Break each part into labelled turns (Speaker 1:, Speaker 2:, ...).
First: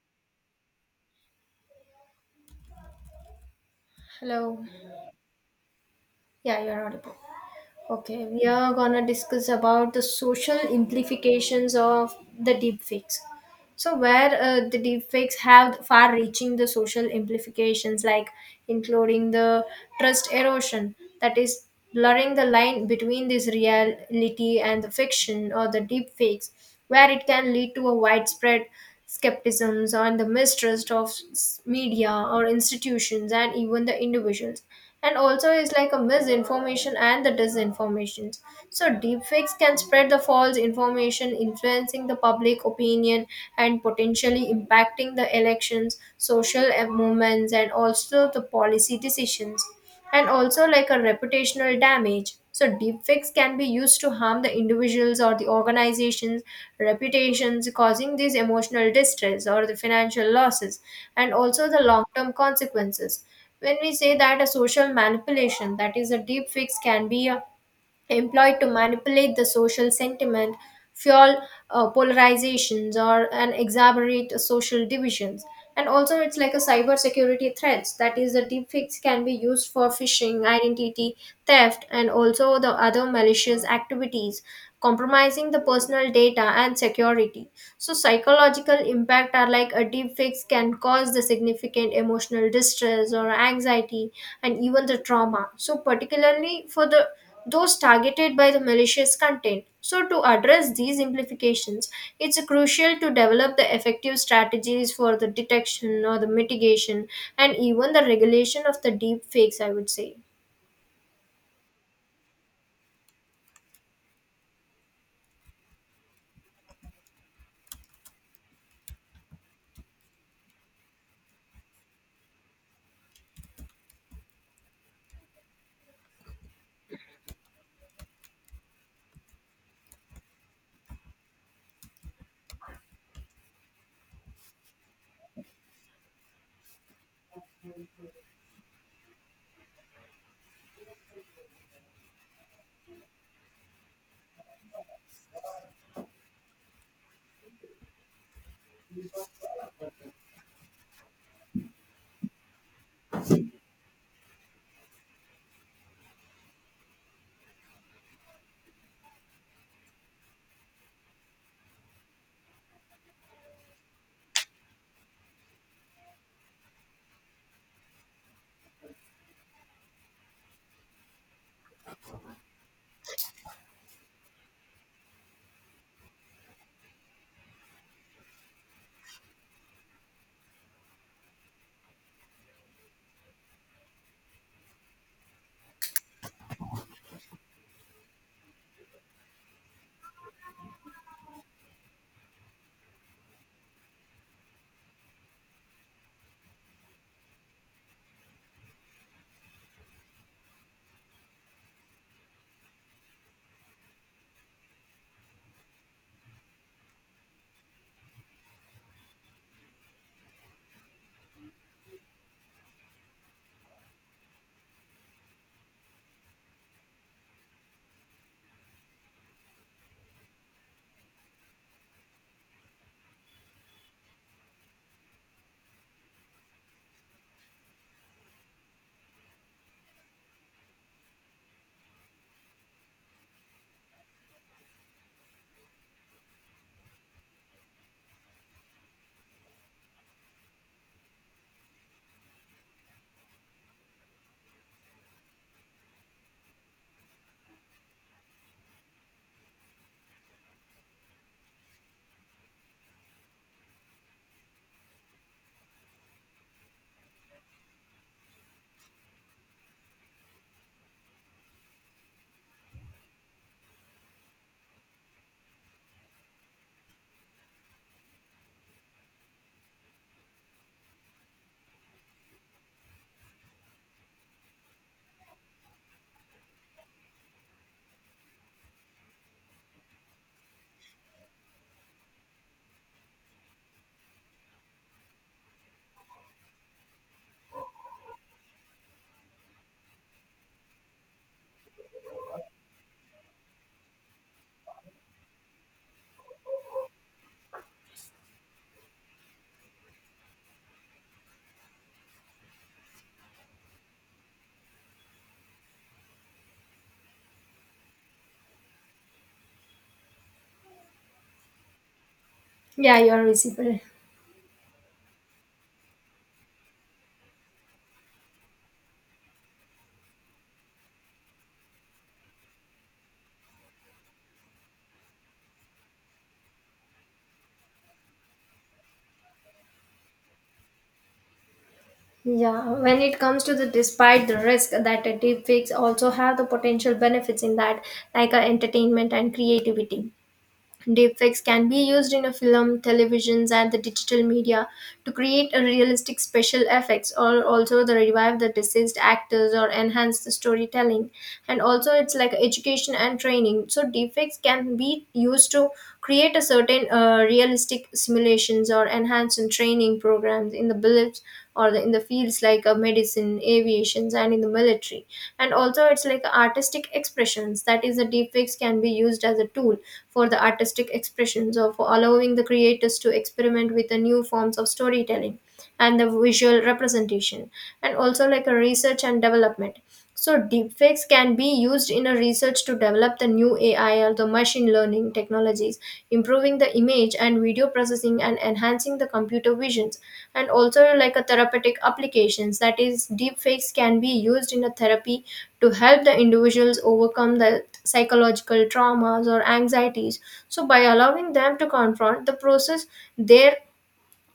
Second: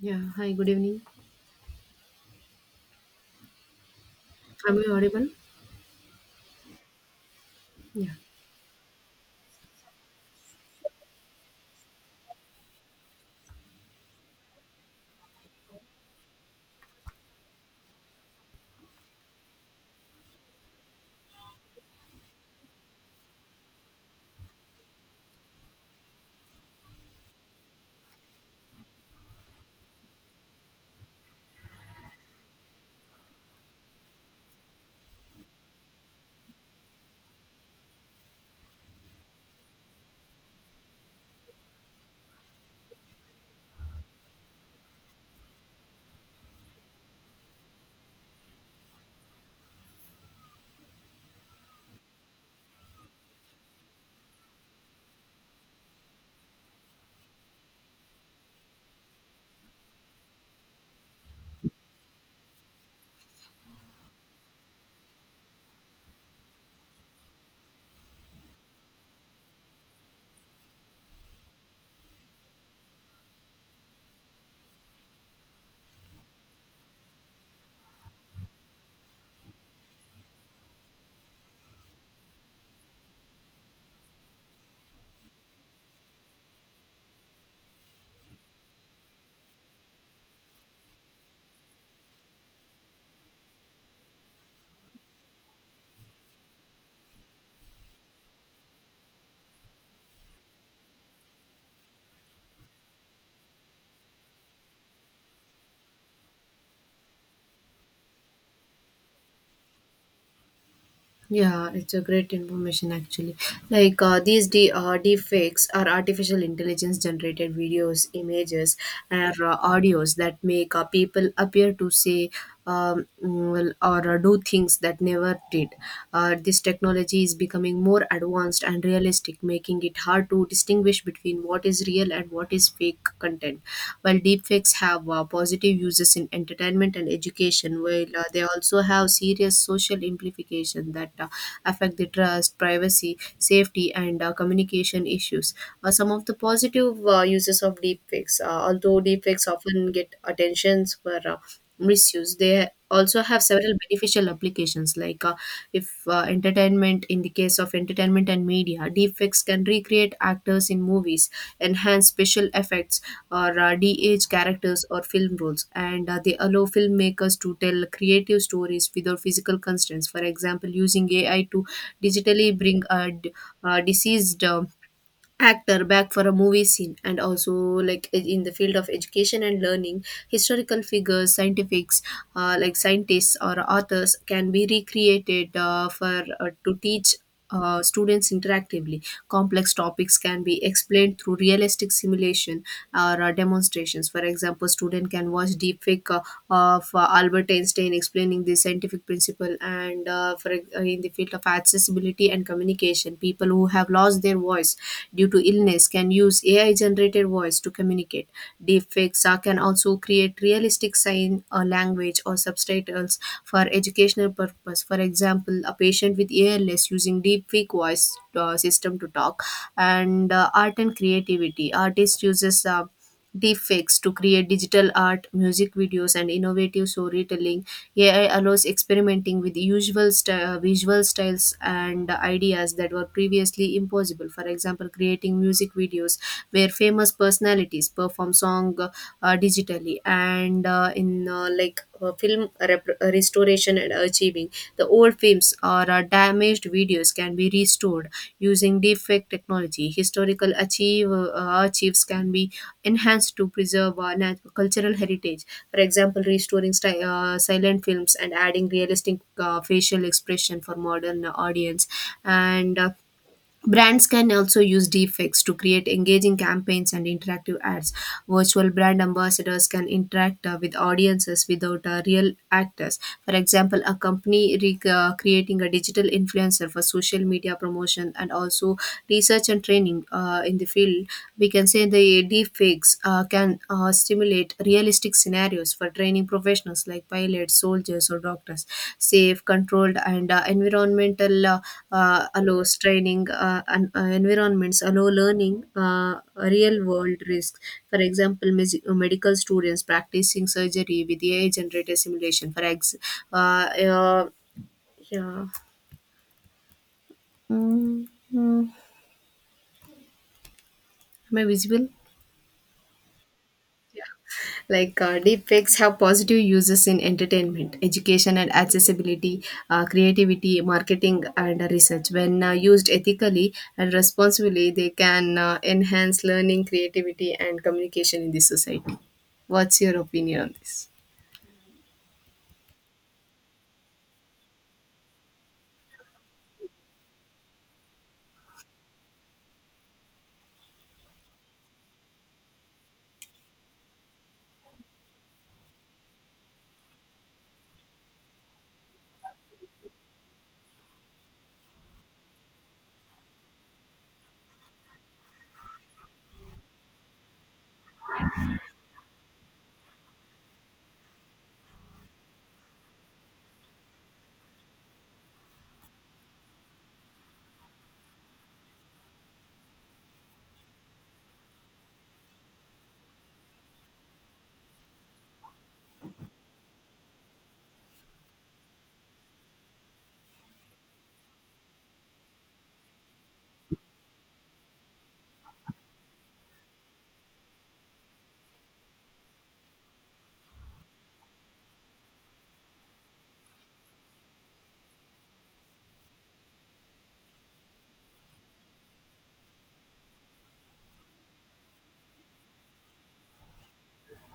Speaker 1: Yeah. Hi, good evening.
Speaker 2: Hello.
Speaker 1: Am I audible?
Speaker 2: Yeah, you're audible.
Speaker 1: Yeah.
Speaker 2: Okay, we are gonna discuss about the social implications of the deepfakes. So, where the deepfakes have far-reaching the social implications, like including the trust erosion, that is blurring the line between this reality and the fiction or the deepfakes, where it can lead to a widespread skepticisms and the mistrust of media or institutions and even the individuals. And also is like a misinformation and the disinformations, so deepfakes can spread the false information influencing the public opinion and potentially impacting the elections, social movements, and also the policy decisions. And also like a reputational damage. So deepfakes can be used to harm the individuals or the organizations' reputations, causing these emotional distress or the financial losses, and also the long-term consequences. When we say that a social manipulation, that is a deepfakes, can be a employed to manipulate the social sentiment, fuel polarizations, or and exacerbate social divisions. And also, it's like a cybersecurity threats. That is, the deepfakes can be used for phishing, identity theft, and also the other malicious activities, compromising the personal data and security. So, psychological impact are like a deepfakes can cause the significant emotional distress or anxiety, and even the trauma. So, particularly for the those targeted by the malicious content. So, to address these implications, it's crucial to develop the effective strategies for the detection or the mitigation and even the regulation of the deep fakes, I would say.
Speaker 1: Yeah, it's a great information actually. Like these deepfakes are artificial intelligence generated videos, images, and audios that make people appear to say well, or do things that never did. This technology is becoming more advanced and realistic, making it hard to distinguish between what is real and what is fake content. While deepfakes have positive uses in entertainment and education, while they also have serious social implications that affect the trust, privacy, safety, and communication issues. Some of the positive uses of deepfakes, although deepfakes often get attentions for misuse, they also have several beneficial applications, like if entertainment. In the case of entertainment and media, deepfakes can recreate actors in movies, enhance special effects, or de-age characters or film roles, and they allow filmmakers to tell creative stories without physical constraints. For example, using AI to digitally bring a deceased actor back for a movie scene. And also, like in the field of education and learning, historical figures, scientifics like scientists or authors can be recreated for to teach students interactively. Complex topics can be explained through realistic simulation or demonstrations. For example, student can watch deepfake of Albert Einstein explaining the scientific principle. In the field of accessibility and communication, people who have lost their voice due to illness can use AI generated voice to communicate. Deepfakes can also create realistic sign or language or subtitles for educational purpose. For example, a patient with ALS using deepfake voice system to talk. And art and creativity. Artist uses deepfakes to create digital art, music videos, and innovative storytelling. AI allows experimenting with usual visual styles and ideas that were previously impossible. For example, creating music videos where famous personalities perform song digitally. And in film restoration and archiving, the old films or damaged videos can be restored using deepfake technology. Historical achieve archives can be enhanced to preserve cultural heritage. For example, restoring silent films and adding realistic facial expression for modern audience. And brands can also use deepfakes to create engaging campaigns and interactive ads. Virtual brand ambassadors can interact with audiences without real actors. For example, a company creating a digital influencer for social media promotion. And also research and training in the field, we can say the deepfakes can stimulate realistic scenarios for training professionals like pilots, soldiers, or doctors. Safe, controlled, and environmental. Allows training and environments allow learning real world risks. For example, medical students practicing surgery with AI generated simulation. Uh, uh, yeah. Am I visible?
Speaker 2: Yeah, you're visible.
Speaker 1: Like deepfakes have positive uses in entertainment, education, and accessibility, creativity, marketing, and research. When used ethically and responsibly, they can enhance learning, creativity, and communication in the society. What's your opinion on this?
Speaker 2: Yeah, when it comes to the despite the risk that a deepfakes also have the potential benefits in that, like entertainment and creativity. Deepfakes can be used in a film, televisions, and the digital media to create a realistic special effects, or also the revive the deceased actors or enhance the storytelling. And also, it's like education and training. So deepfakes can be used to create a certain realistic simulations or enhance in training programs in the beliefs or the, in the fields like medicine, aviations, and in the military. And also it's like artistic expressions, that is the deepfakes can be used as a tool for the artistic expressions of allowing the creators to experiment with the new forms of storytelling and the visual representation. And also like a research and development, so deepfakes can be used in a research to develop the new AI or the machine learning technologies, improving the image and video processing and enhancing the computer visions. And also like a therapeutic applications, that is deepfakes can be used in a therapy to help the individuals overcome the psychological traumas or anxieties. So by allowing them to confront the process their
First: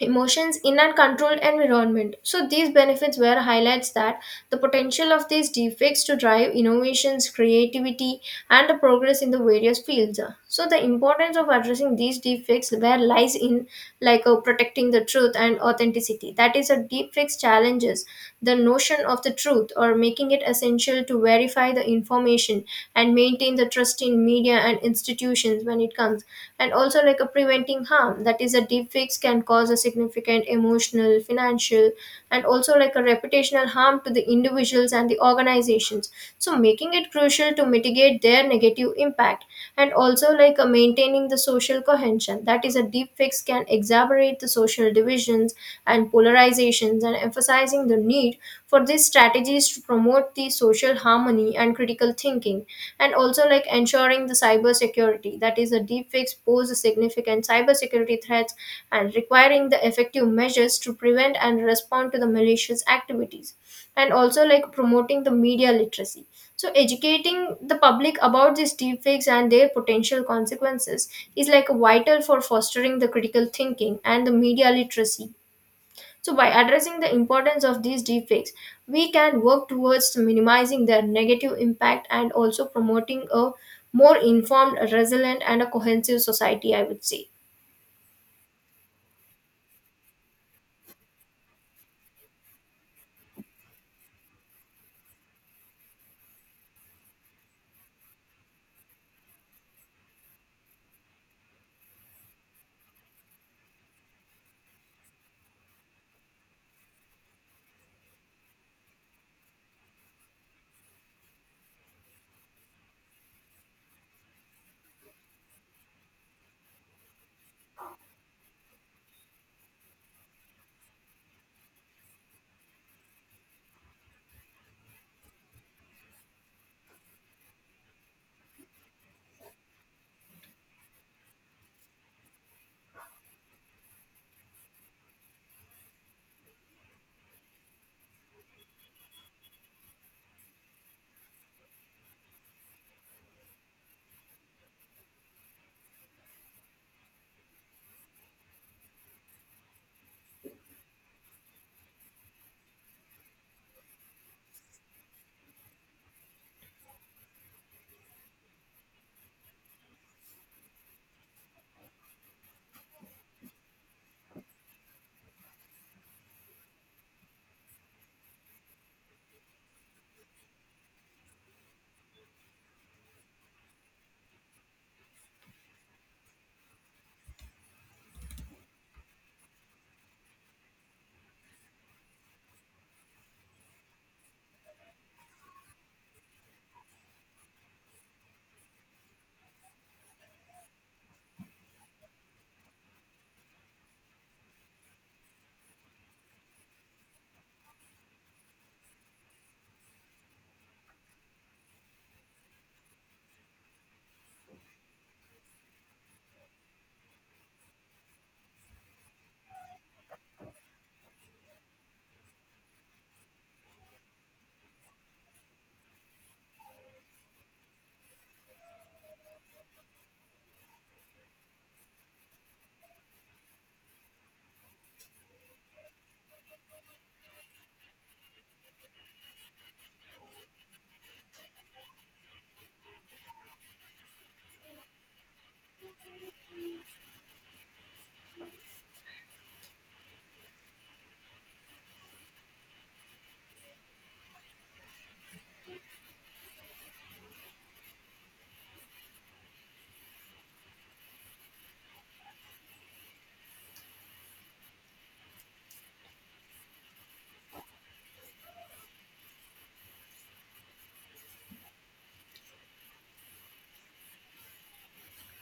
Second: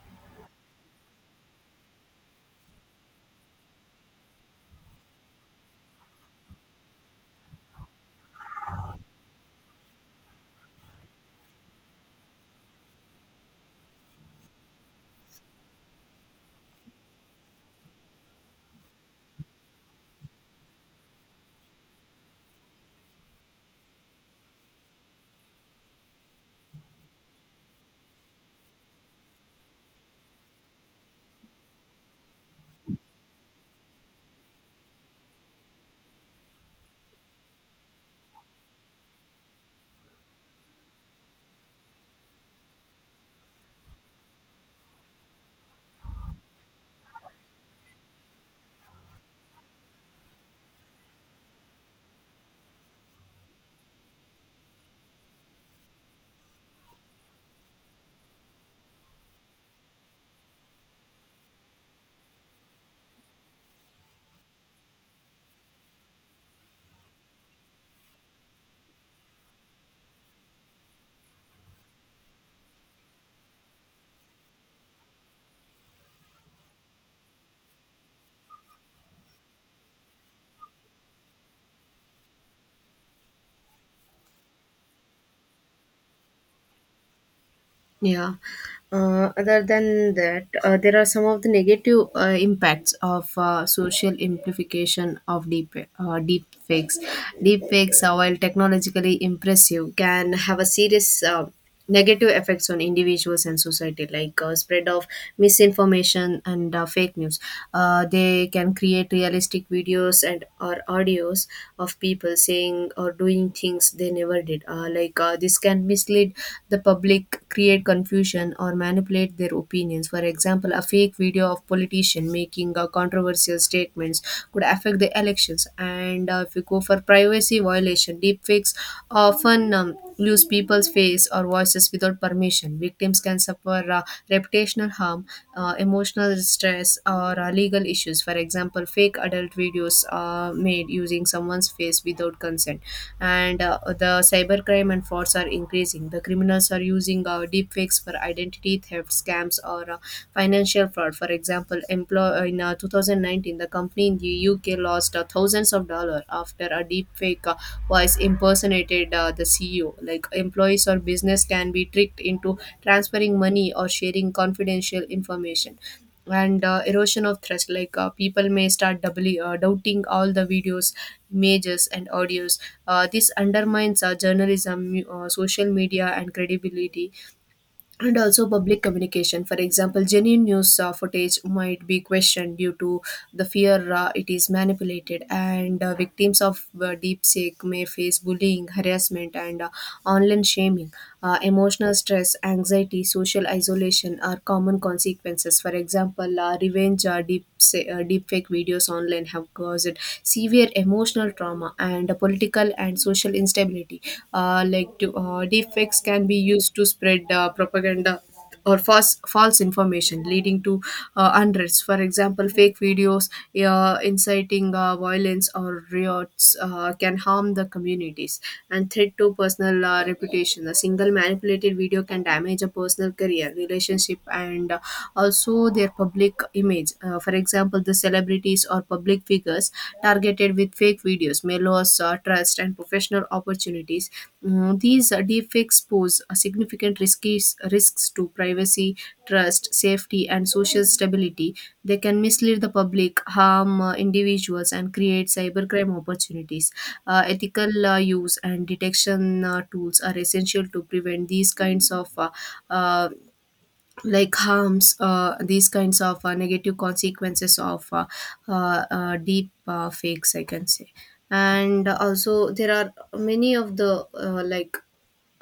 Speaker 2: emotions in an controlled environment. So these benefits were highlights that the potential of these defects to drive innovations, creativity, and the progress in the various fields. So the importance of addressing these defects where lies in like protecting the truth and authenticity. That is, a deep fix challenges the notion of the truth or making it essential to verify the information and maintain the trust in media and institutions when it comes. And also, like a preventing harm, that is, a deep fix can cause a significant emotional, financial, and also like a reputational harm to the individuals and the organizations, so making it crucial to mitigate their negative impact. And also like a maintaining the social cohesion, that is a deep fix can exacerbate the social divisions and polarizations and emphasizing the need for these strategies to promote the social harmony and critical thinking. And also like ensuring the cyber security, that is a deep fix pose a significant cyber security threats and requiring the effective measures to prevent and respond to the malicious activities. And also like promoting the media literacy, so educating the public about these deepfakes and their potential consequences is like vital for fostering the critical thinking and the media literacy. So by addressing the importance of these deepfakes, we can work towards minimizing their negative impact and also promoting a more informed, resilient, and a cohesive society, I would say.
Speaker 1: Yeah. Other than that, there are some of the negative impacts of social amplification of deep fakes. Deep fakes, while technologically impressive, can have a serious negative effects on individuals and society, like spread of misinformation and fake news. They can create realistic videos and or audios of people saying or doing things books they never did, this can mislead the public, create confusion, or manipulate their opinions. For example, a fake video of politician making controversial statements could affect the elections. And if you go for privacy violation, deepfakes often use people's face or voices without permission. Victims can suffer reputational harm, emotional stress, or legal issues. For example, fake adult videos made using someone's face without consent. And the cybercrime and frauds are increasing. The criminals are using deepfakes tactics for identity theft scams or financial fraud. For example, in 2019, the company in the UK lost thousands of dollars after a deepfake voice impersonated the CEO. Like employees or business can be tricked into transferring money or sharing confidential information. And erosion of trust. Like people may start doubly doubting all the videos, images, and audios. This undermines journalism, social media, and credibility, and also public communication. For example, genuine news footage might be questioned due to the fear it is manipulated. And victims of deep may face bullying, harassment, and online shaming. Emotional stress, anxiety, social isolation are common consequences. For example, revenge deepfake videos online have caused severe emotional social trauma and political and social instability. Deepfakes can be used to spread propaganda or false information leading to unrest. For example, fake videos inciting violence or riots can harm the communities. And threat to personal reputation. A single manipulated video can damage a personal career, relationship, and also their public image. For example, the celebrities or public figures targeted with fake videos may lose trust and professional opportunities. These deepfakes pose significant risks to privacy, trust, safety, and social stability. They can mislead the public, harm individuals, and create cybercrime opportunities. Ethical use and detection tools are essential to prevent these kinds of uh, harms, these kinds of negative consequences of deep fakes, I can say. And also, there are many of the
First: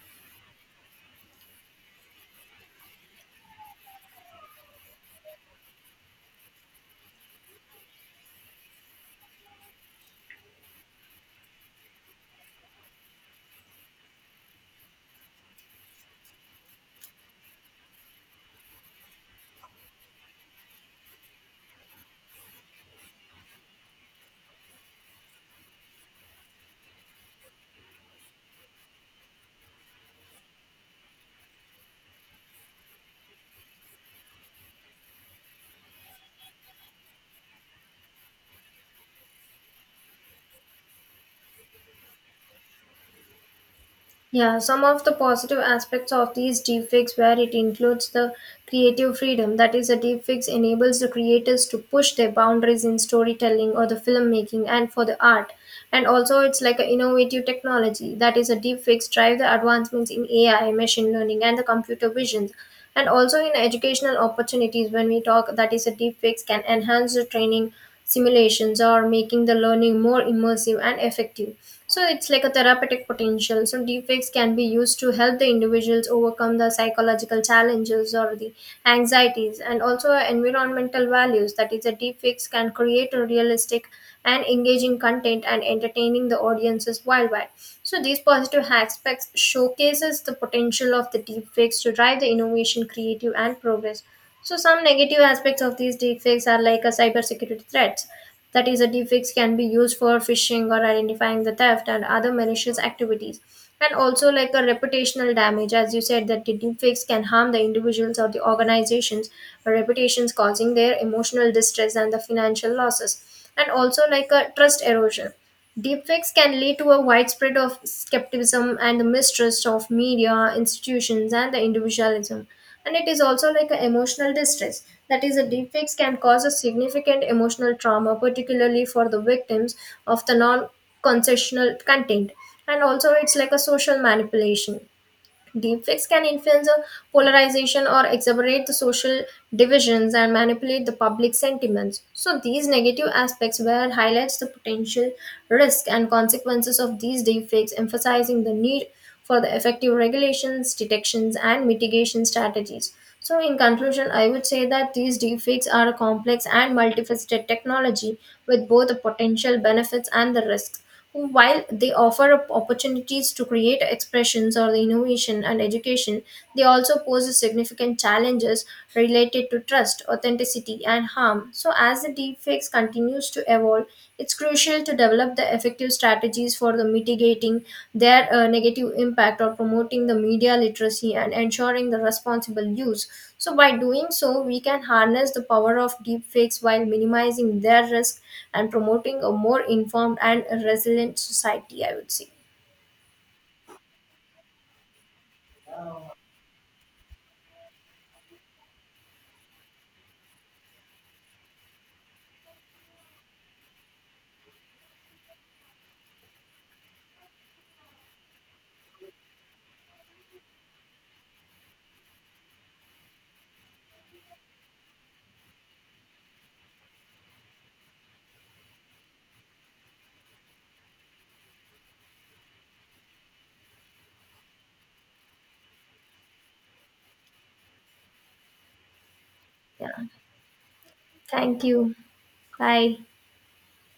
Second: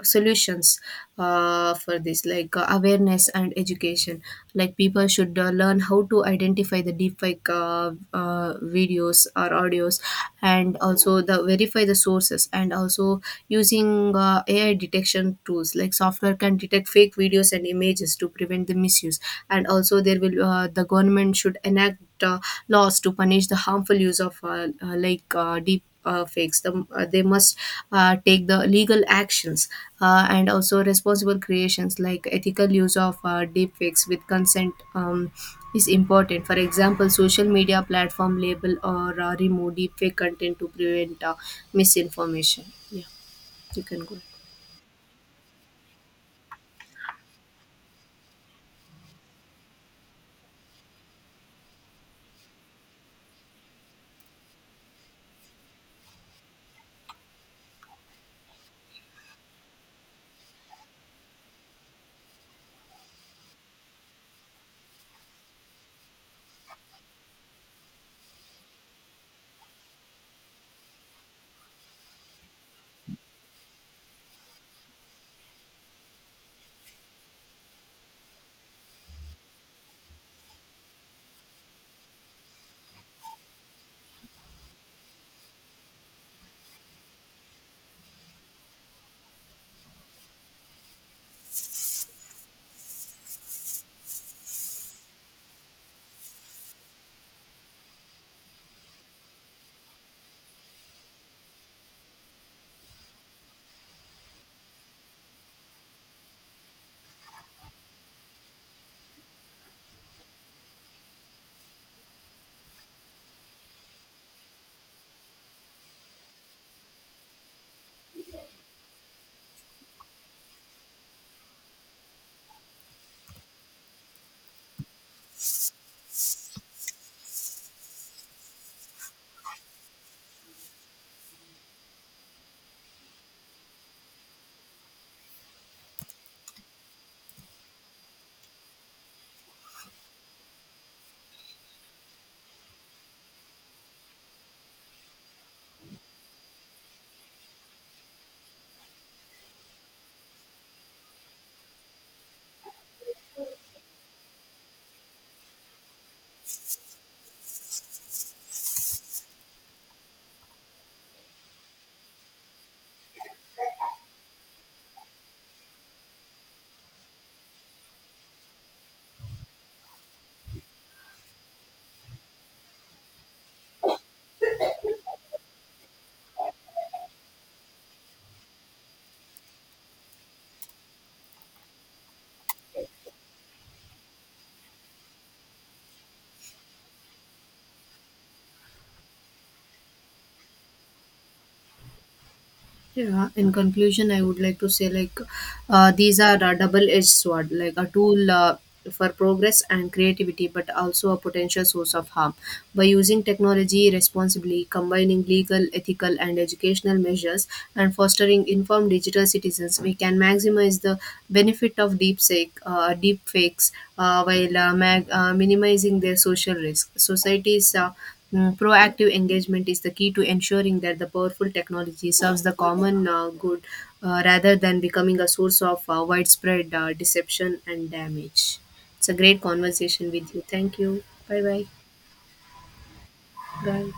Speaker 1: solutions for this. Like awareness and education, like people should learn how to identify the deepfake videos or audios, and also the verify the sources. And also using AI detection tools, like software can detect fake videos and images to prevent the misuse. And also there will, the government should enact laws to punish the harmful use of deep fakes. They must take the legal actions. And also responsible creations, like ethical use of deep fakes with consent is important. For example, social media platform label or remove deepfake content to prevent misinformation. Yeah, you can go.
Speaker 2: Yeah, some of the positive aspects of these deepfakes where it includes the creative freedom. That is, a deepfakes enables the creators to push their boundaries in storytelling or the filmmaking and for the art. And also, it's like an innovative technology. That is, a deepfakes drive the advancements in AI, machine learning, and the computer vision. And also in educational opportunities, when we talk, that is, a deepfakes can enhance the training simulations or making the learning more immersive and effective. So it's like a therapeutic potential. So deepfakes can be used to help the individuals overcome the psychological challenges or the anxieties. And also environmental values. That is, the deepfakes can create a realistic and engaging content and entertaining the audiences worldwide. So these positive aspects showcases the potential of the deepfakes to drive the innovation, creative, and progress. So some negative aspects of these deepfakes are like a cybersecurity threats. That is, a deepfakes can be used for phishing or identifying the theft and other malicious activities. And also like a reputational damage, as you said, that the deepfakes can harm the individuals or the organizations' reputations, causing their emotional distress and the financial losses. And also like a trust erosion. Deepfakes can lead to a widespread of skepticism and the mistrust of media, institutions, and the individualism. And it is also like an emotional distress. That is, the deepfakes can cause a significant emotional trauma, particularly for the victims of the non concessional content. And also, it's like a social manipulation. Deepfakes can influence a polarization or exacerbate the social divisions and manipulate the public sentiments. So these negative aspects where highlights the potential risk and consequences of these deepfakes, emphasizing the need for the effective regulations, detections, and mitigation strategies. So in conclusion, I would say that these deepfakes are a complex and multifaceted technology with both the potential benefits and the risks who, while they offer up opportunities to create expressions or the innovation and education, they also pose significant challenges related to trust, authenticity, and harm. So, as the deepfakes continues to evolve, it's crucial to develop the effective strategies for the mitigating their negative impact or promoting the media literacy and ensuring the responsible use. So, by doing so, we can harness the power of deepfakes while minimizing their risk and promoting a more informed and resilient society, I would say.
Speaker 1: Yeah. In conclusion, I would like to say, like these are a double-edged sword, like a tool for progress and creativity, but also a potential source of harm. By using technology responsibly, combining legal, ethical, and educational measures, and fostering informed digital citizens, we can maximize the benefit of deep fakes, while minimizing their social risk. Societies. Proactive engagement is the key to ensuring that the powerful technology serves the common good, rather than becoming a source of widespread deception and damage. It's a great
Speaker 2: Yeah.
Speaker 1: conversation with you. Thank you. Bye
Speaker 2: Thank
Speaker 1: bye.
Speaker 2: you. Bye.
Speaker 1: Bye.